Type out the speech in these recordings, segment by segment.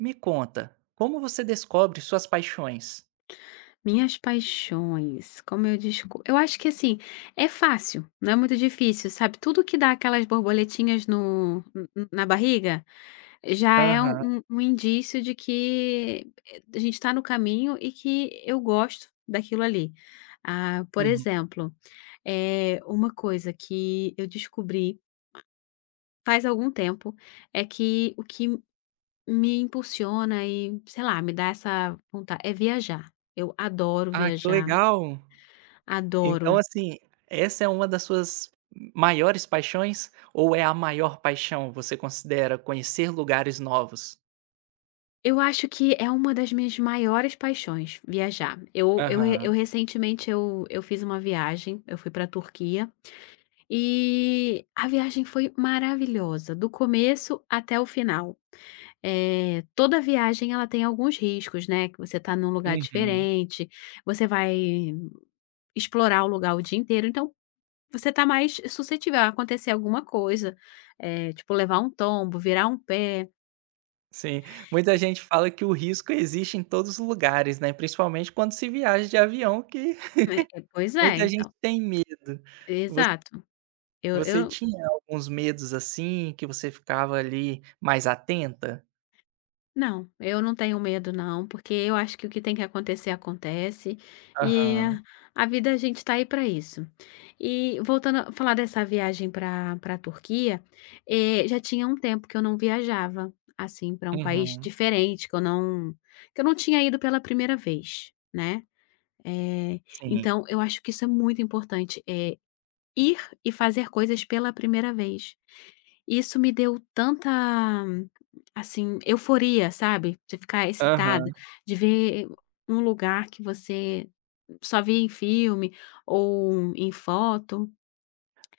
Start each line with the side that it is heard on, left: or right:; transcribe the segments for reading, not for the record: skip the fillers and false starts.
right: Me conta, como você descobre suas paixões?
left: Minhas paixões, como eu descu eu acho que, assim, é fácil, não é muito difícil, sabe, tudo que dá aquelas borboletinhas no n n na barriga, já é
right: Aham,
left: um indício de que a gente está no caminho e que eu gosto daquilo ali. Ah, por
right: uhum.
left: exemplo, é uma coisa que eu descobri faz algum tempo, é que o que me impulsiona e, sei lá, me dá essa vontade é viajar. Eu adoro
right: Ah, que
left: viajar.
right: legal.
left: Adoro.
right: Então, assim, essa é uma das suas maiores paixões ou é a maior paixão, você considera conhecer lugares novos?
left: Eu acho que é uma das minhas maiores paixões, viajar. Eu, eu, re-
right: Aham,
left: eu recentemente eu fiz uma viagem, eu fui para a Turquia e a viagem foi maravilhosa, do começo até o final. É, toda viagem ela tem alguns riscos, né? Que você está num lugar
right: uhum.
left: diferente, você vai explorar o lugar o dia inteiro, então você está mais suscetível a acontecer alguma coisa, é, tipo levar um tombo, virar um pé.
right: Sim, muita gente fala que o risco existe em todos os lugares, né, principalmente quando se viaja de avião que
left: Né, é, pois é,
right: muita gente
left: então.
right: tem medo. Vo
left: Exato.
right: Você
left: Eu
right: tinha alguns medos, assim, que você ficava ali mais atenta?
left: Não, eu não tenho medo não, porque eu acho que o que tem que acontecer, acontece, e
right: Aham.
left: a vida a gente está aí para isso. E voltando a falar dessa viagem para a Turquia, já tinha um tempo que eu não viajava, assim, para um país
right: Uhum,
left: diferente, que eu não tinha ido pela primeira vez, né. Eh,
right: sim.
left: então eu acho que isso é muito importante. Ir e fazer coisas pela primeira vez. Isso me deu tanta, assim, euforia, sabe, de ficar excitada,
right: Aham.
left: de ver um lugar que você só via em filme ou em foto.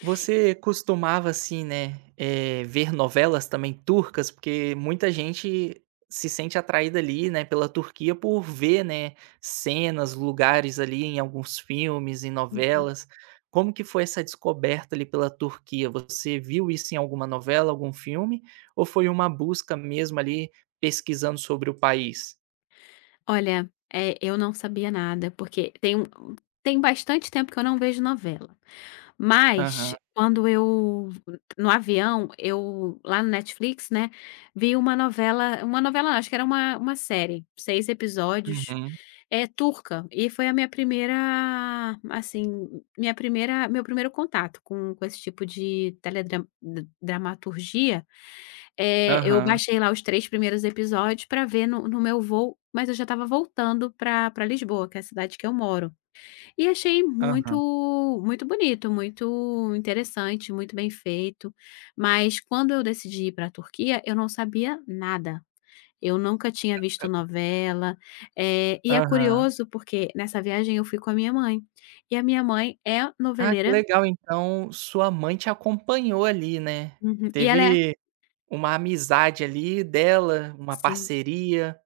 right: Você costumava, assim, né, ver novelas também turcas? Porque muita gente se sente atraída ali, né, pela Turquia por ver, né, cenas, lugares ali em alguns filmes, em
left: Uhum.
right: novelas. Como que foi essa descoberta ali pela Turquia? Você viu isso em alguma novela, algum filme? Ou foi uma busca mesmo ali pesquisando sobre o país?
left: Olha, eu não sabia nada, porque tem bastante tempo que eu não vejo novela. Mas
right: Aham,
left: quando eu no avião, eu lá no Netflix, né, vi uma novela, uma novela não, acho que era uma série, 6 episódios,
right: uhum,
left: é turca, e foi a minha primeira, assim, minha primeira, meu primeiro contato com esse tipo de teledra dramaturgia. Eu
right: aham,
left: baixei lá os 3 primeiros episódios para ver no meu voo, mas eu já estava voltando para pra Lisboa, que é a cidade que eu moro. E achei
right: aham,
left: muito muito bonito, muito interessante, muito bem feito, mas quando eu decidi ir para a Turquia, eu não sabia nada. Eu nunca tinha visto novela. E é
right: aham.
left: curioso porque nessa viagem eu fui com a minha mãe, e a minha mãe é
right: Ah, que
left: noveleira.
right: legal, então sua mãe te acompanhou ali, né.
left: Uhum. E ela é.
right: Teve uma amizade ali dela, uma
left: Sim.
right: parceria.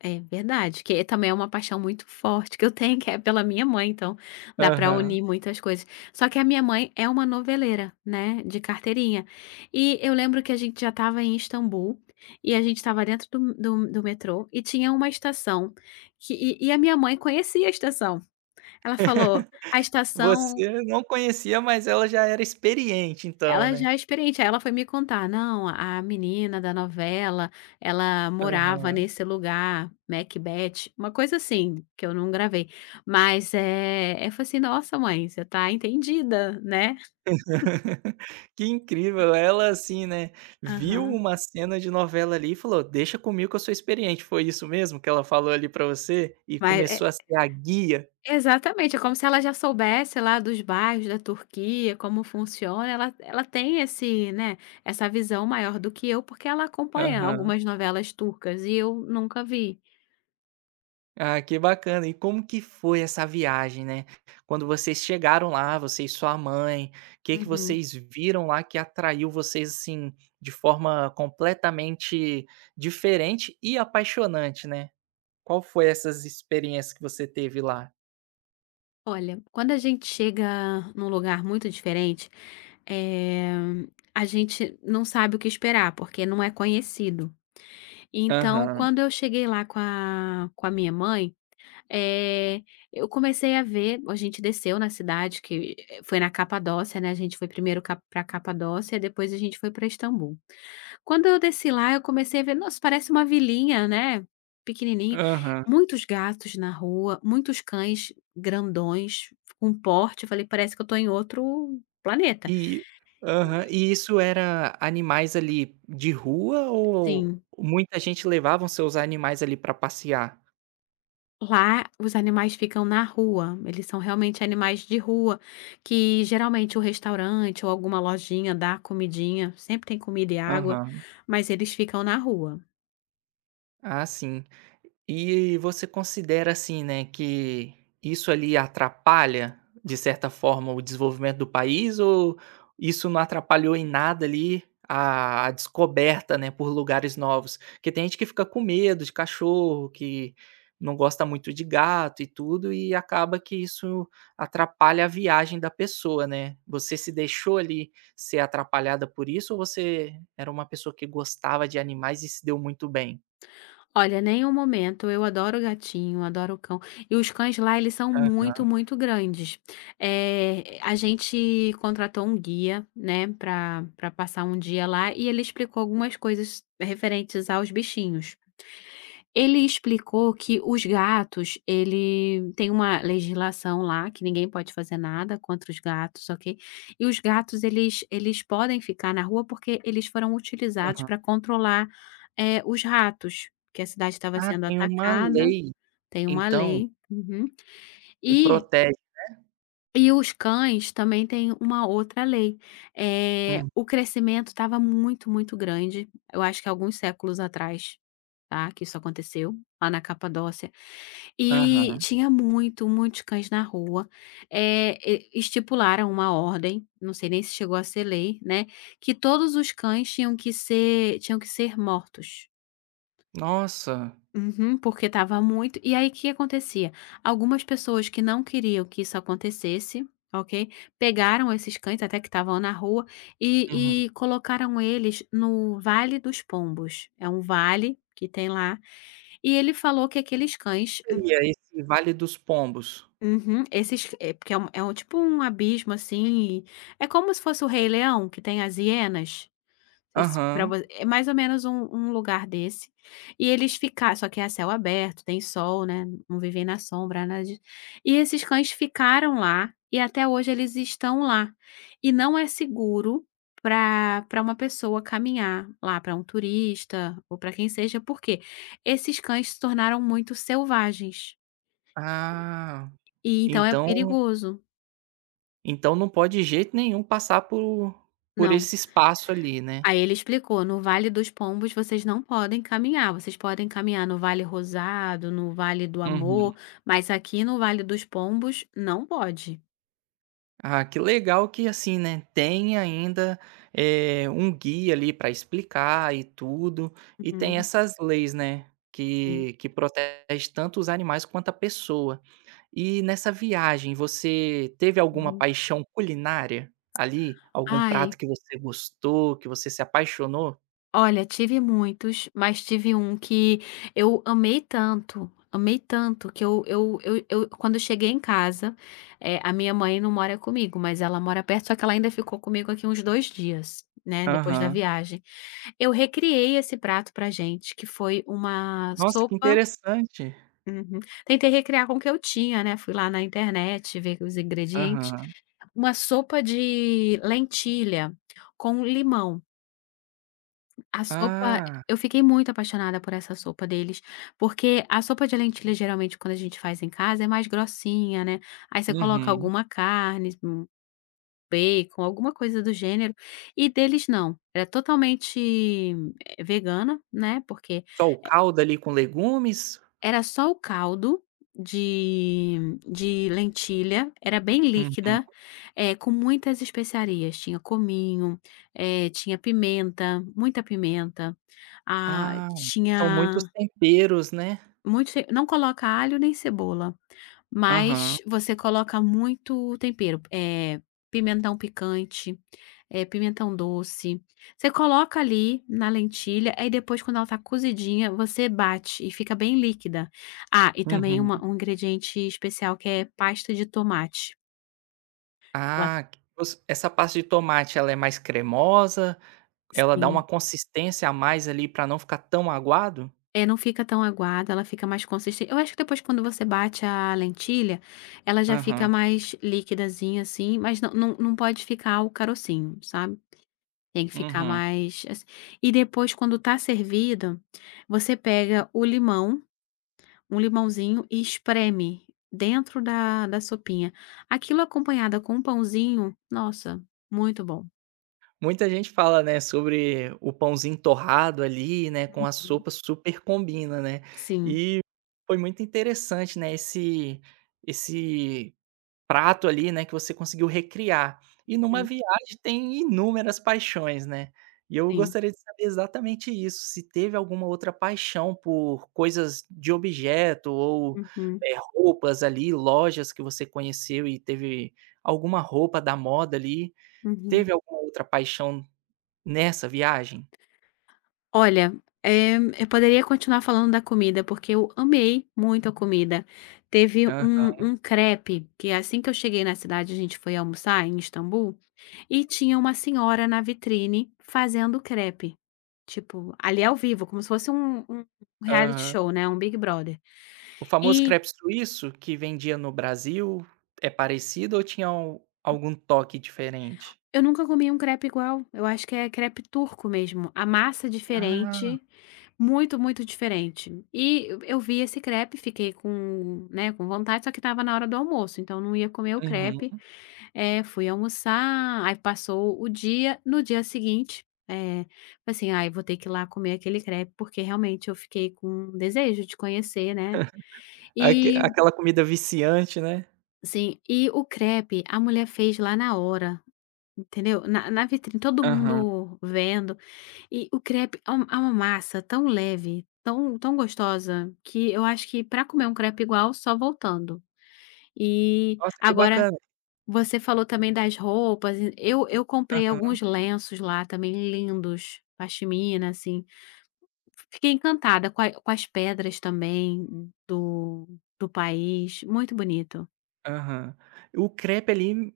left: É verdade, que é, também é uma paixão muito forte que eu tenho, que é pela minha mãe, então dá pra
right: Aham.
left: unir muitas coisas. Só que a minha mãe é uma noveleira, né, de carteirinha. E eu lembro que a gente já estava em Istambul, e a gente estava dentro do metrô, e tinha uma estação que e a minha mãe conhecia a estação. Ela falou: "A estação".
right: Você não conhecia, mas ela já era experiente então,
left: Ela
right: né.
left: já é experiente, aí ela foi me contar: "Não, a menina da novela, ela morava
right: Aham.
left: nesse lugar, Macbeth", uma coisa assim, que eu não gravei. Mas, é, eu falei assim: "Nossa mãe, você tá entendida, né".
right: Que incrível, ela assim, né, viu
left: Aham.
right: uma cena de novela ali e falou: "Deixa comigo que eu sou experiente", foi isso mesmo que ela falou ali pra você? E
left: Mas é
right: começou a ser a guia?
left: exatamente, é como se ela já soubesse lá dos bairros da Turquia, como funciona, ela tem esse, né, essa visão maior do que eu, porque ela acompanha
right: Aham.
left: algumas novelas turcas e eu nunca vi.
right: Ah, que bacana. E como que foi essa viagem, né? Quando vocês chegaram lá, você e sua mãe, o que que
left: Uhum.
right: vocês viram lá que atraiu vocês assim de forma completamente diferente e apaixonante, né? Qual foi essas experiências que você teve lá?
left: Olha, quando a gente chega num lugar muito diferente, eh, a gente não sabe o que esperar, porque não é conhecido. Então,
right: Aham,
left: quando eu cheguei lá com a minha mãe, eh, eu comecei a ver. A gente desceu na cidade, que foi na Capadócia, né? A gente foi primeiro para Capadócia, depois a gente foi para Istambul. Quando eu desci lá, eu comecei a ver, nossa, parece uma vilinha, né, pequenininha.
right: aham.
left: Muitos gatos na rua, muitos cães grandões, com porte, eu falei: "Parece que eu tô em outro planeta".
right: E aham,
left: E,
right: e isso era animais ali de rua ou
left: assim,
right: muita gente levavam seus animais ali para passear?
left: lá os animais ficam na rua, eles são realmente animais de rua, que geralmente o restaurante ou alguma lojinha dá comidinha, sempre tem comida e água,
right: Aham.
left: mas eles ficam na rua.
right: Ah, sim. E você considera assim, né, que isso ali atrapalha, de certa forma, o desenvolvimento do país ou isso não atrapalhou em nada ali a descoberta, né, por lugares novos? Porque tem gente que fica com medo de cachorro, que não gosta muito de gato e tudo, e acaba que isso atrapalha a viagem da pessoa, né. Você se deixou ali ser atrapalhada por isso ou você era uma pessoa que gostava de animais e se deu muito bem?
left: Olha, nenhum momento. Eu adoro gatinho, adoro cão. E os cães lá, eles são muito, muito grandes. A gente contratou um guia, né, para passar um dia lá e ele explicou algumas coisas referentes aos bichinhos. Ele explicou que os gatos, ele tem uma legislação lá que ninguém pode fazer nada contra os gatos, ok? E os gatos eles podem ficar na rua porque eles foram utilizados para controlar os ratos, que a cidade estava
right: Ah,
left: sendo
right: tem uma
left: atacada.
right: lei,
left: Tem uma
right: então,
left: lei. Uhum.
right: que
left: E
right: protege.
left: e os cães também tem uma outra lei,
right: Hum,
left: o crescimento estava muito, muito grande. Eu acho que alguns séculos atrás, tá, que isso aconteceu lá na Capadócia. E
right: aham.
left: tinha muito, muitos cães na rua. E estipularam uma ordem, não sei nem se chegou a ser lei, né, que todos os cães tinham que ser mortos.
right: Nossa.
left: Uhum, porque estava muito e aí, o que acontecia? Algumas pessoas que não queriam que isso acontecesse, ok, pegaram esses cães, até que estavam na rua,
right: Uhum.
left: e colocaram eles no Vale dos Pombos. É um vale que tem lá, e ele falou que aqueles cães.
right: Seria esse Vale dos Pombos?
left: Uhum. Esses, é porque é um tipo um abismo, assim, é como se fosse o Rei Leão, que tem as hienas. Esse pra vo
right: Aham.
left: é mais ou menos um lugar desse, e eles fica, só que é a céu aberto, tem sol, né, não vivem na sombra, nada disso. E esses cães ficaram lá, e até hoje eles estão lá. E não é seguro pra uma pessoa caminhar lá, pra um turista ou pra quem seja, porque esses cães se tornaram muito selvagens,
right: Ah,
left: e então é
right: então
left: perigoso.
right: não pode de jeito nenhum passar por
left: Não.
right: esse espaço ali, né.
left: Aí ele explicou: "No Vale dos Pombos vocês não podem caminhar, vocês podem caminhar no Vale Rosado, no Vale do
right: Uhum.
left: Amor, mas aqui no Vale dos Pombos não pode".
right: Ah, que legal que, assim, né, tem ainda, um guia ali para explicar e tudo, e tem
left: Uhum,
right: essas leis, né,
left: sim.
right: que protege tanto os animais quanto a pessoa. E nessa viagem, você teve alguma
left: Uhum.
right: paixão culinária ali? Algum prato
left: Ai.
right: que você gostou, que você se apaixonou?
left: Olha, tive muitos, mas tive um que eu amei tanto, que eu quando eu cheguei em casa, a minha mãe não mora comigo, mas ela mora perto, só que ela ainda ficou comigo aqui uns 2 dias, né, depois da
right: Aham.
left: viagem. Eu recriei esse prato pra gente, que foi uma
right: Nossa, que
left: sopa.
right: interessante.
left: Uhum. Tentei recriar com o que eu tinha, né, fui lá na internet ver os ingredientes.
right: Aham.
left: Uma sopa de lentilha com limão. A sopa,
right: Ah,
left: eu fiquei muito apaixonada por essa sopa deles, porque a sopa de lentilha, geralmente, quando a gente faz em casa, é mais grossinha, né, aí você coloca
right: uhum.
left: alguma carne, um bacon, alguma coisa do gênero, e deles não, era totalmente vegana, né, porque
right: Só o caldo ali com legumes?
left: era só o caldo de de lentilha, era bem
right: Uhum.
left: líquida, com muitas especiarias, tinha cominho, tinha pimenta, muita pimenta, ah,
right: Ah, são muitos
left: tinha,
right: temperos, né?
left: muito ce não coloca alho nem cebola.
right: Aham.
left: Mas você coloca muito tempero, pimentão picante, pimentão doce. Você coloca ali na lentilha, aí depois quando ela tá cozidinha, você bate e fica bem líquida. Ah, e também
right: Uhum.
left: uma um ingrediente especial que é pasta de tomate. Ela,
right: Ah, que os essa pasta de tomate, ela é mais cremosa? Ela dá uma
left: sim.
right: consistência a mais ali para não ficar tão aguado?
left: É, não fica tão aguada, ela fica mais consistente. Eu acho que depois quando você bate a lentilha, ela já fica
right: Aham.
left: mais liquidazinha, assim, mas não pode ficar o carocinho, sabe? Tem que ficar
right: Uhum.
left: mais assi e depois quando tá servido, você pega o limão, um limãozinho e espreme dentro da sopinha. Aquilo acompanhada com um pãozinho, nossa, muito bom.
right: Muita gente fala, né, sobre o pãozinho torrado ali, né, com a
left: Uhum.
right: sopa super combina, né.
left: Sim,
right: E foi muito interessante, né, esse prato ali, né, que você conseguiu recriar. E numa
left: uhum,
right: viagem tem inúmeras paixões, né. E eu
left: sim.
right: gostaria de saber exatamente isso, se teve alguma outra paixão por coisas de objeto ou,
left: Uhum,
right: roupas ali, lojas que você conheceu e teve alguma roupa da moda ali.
left: uhum.
right: Teve alguma outra paixão nessa viagem?
left: Olha, eu poderia continuar falando da comida, porque eu amei muito a comida. Teve
right: Aham,
left: um crepe, que assim que eu cheguei na cidade, a gente foi almoçar em Istambul, e tinha uma senhora na vitrine fazendo crepe. Tipo, ali ao vivo, como se fosse um reality
right: aham.
left: show, né, um Big Brother.
right: O famoso
left: E
right: crepe suíço que vendia no Brasil é parecido ou tinha al algum toque diferente?
left: eu nunca comi um crepe igual, eu acho que é crepe turco mesmo, a massa é
right: Ah,
left: diferente. Muito, muito diferente. E eu vi esse crepe, fiquei com, né, com vontade, só que estava na hora do almoço, então não ia comer o crepe.
right: uhum.
left: Fui almoçar, aí passou o dia. No dia seguinte, falei assim: "Ai, vou ter que ir lá comer aquele crepe", porque realmente eu fiquei com desejo de conhecer, né.
right: aque
left: E
right: aquela comida viciante, né?
left: sim, e o crepe a mulher fez lá na hora, entendeu? Na vitrine, todo
right: Aham.
left: mundo vendo. E o crepe é um, é uma massa tão leve, tão tão gostosa, que eu acho que para comer um crepe igual, só voltando. E
right: Nossa, que
left: agora
right: bacana.
left: você falou também das roupas, e eu comprei
right: Aham,
left: alguns lenços lá também lindos, pashmina, assim. Fiquei encantada com a, com as pedras também do país, muito bonito.
right: aham. O crepe ali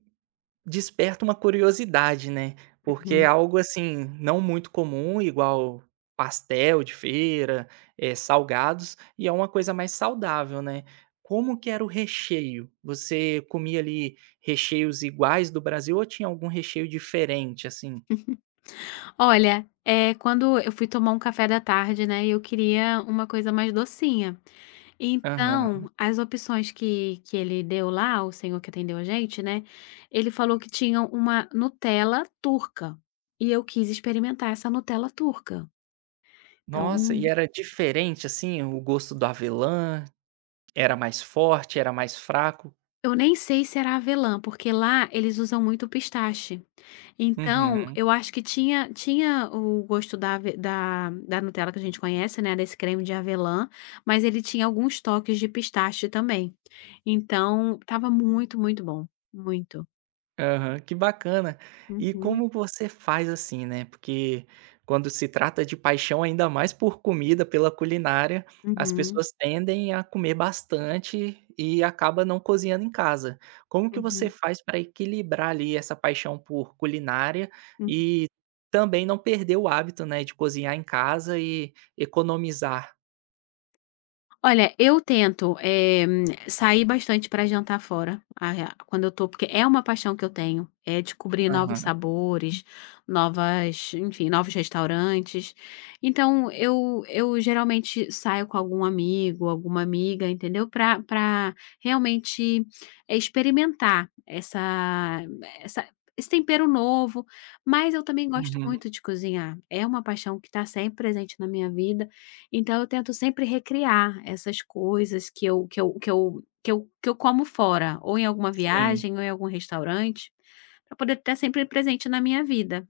right: desperta uma curiosidade, né, porque é
left: Uhum.
right: algo, assim, não muito comum, igual pastel de feira, salgados, e é uma coisa mais saudável, né. Como que era o recheio? Você comia ali recheios iguais do Brasil ou tinha algum recheio diferente, assim?
left: Olha, é quando eu fui tomar um café da tarde, né, eu queria uma coisa mais docinha.
right: Aham.
left: Então, as opções que ele deu lá, o senhor que atendeu a gente, né, ele falou que tinham uma Nutella turca, e eu quis experimentar essa Nutella turca.
right: Nossa, e
left: Então,
right: era diferente, assim, o gosto do avelã? Era mais forte, era mais fraco?
left: eu nem sei se era avelã, porque lá eles usam muito pistache. Então,
right: Uhum.
left: eu acho que tinha, o gosto da Nutella que a gente conhece, né, desse creme de avelã, mas ele tinha alguns toques de pistache também. Então, estava muito, muito bom, muito.
right: Aham, que bacana. E
left: Uhum,
right: como você faz assim, né, porque quando se trata de paixão, ainda mais por comida, pela culinária, as
left: uhum.
right: pessoas tendem a comer bastante e acaba não cozinhando em casa. Como que você
left: Uhum,
right: faz para equilibrar ali essa paixão por culinária
left: uhum.
right: e também não perder o hábito, né, de cozinhar em casa e economizar?
left: Olha, eu tento, sair bastante para jantar fora, a rea quando eu tô, porque é uma paixão que eu tenho, é descobrir novos
right: Aham,
left: sabores, novas, enfim, novos restaurantes. Então eu geralmente saio com algum amigo, alguma amiga, entendeu, para para realmente experimentar essa essa esse tempero novo, mas eu também gosto
right: uhum,
left: muito de cozinhar, é uma paixão que está sempre presente na minha vida. Então eu tento sempre recriar essas coisas que eu como fora, ou em alguma
right: sim.
left: viagem, ou em algum restaurante, para poder estar sempre presente na minha vida.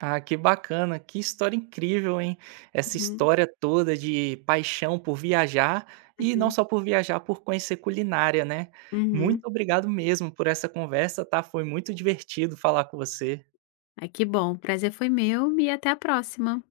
right: Ah, que bacana, que história incrível, hein? Essa
left: Uhum,
right: história toda de paixão por viajar e não
left: uhum,
right: só por viajar, por conhecer culinária, né?
left: uhum.
right: Muito obrigado mesmo por essa conversa, tá? Foi muito divertido falar com você.
left: Ai, que bom, prazer foi meu e até a próxima.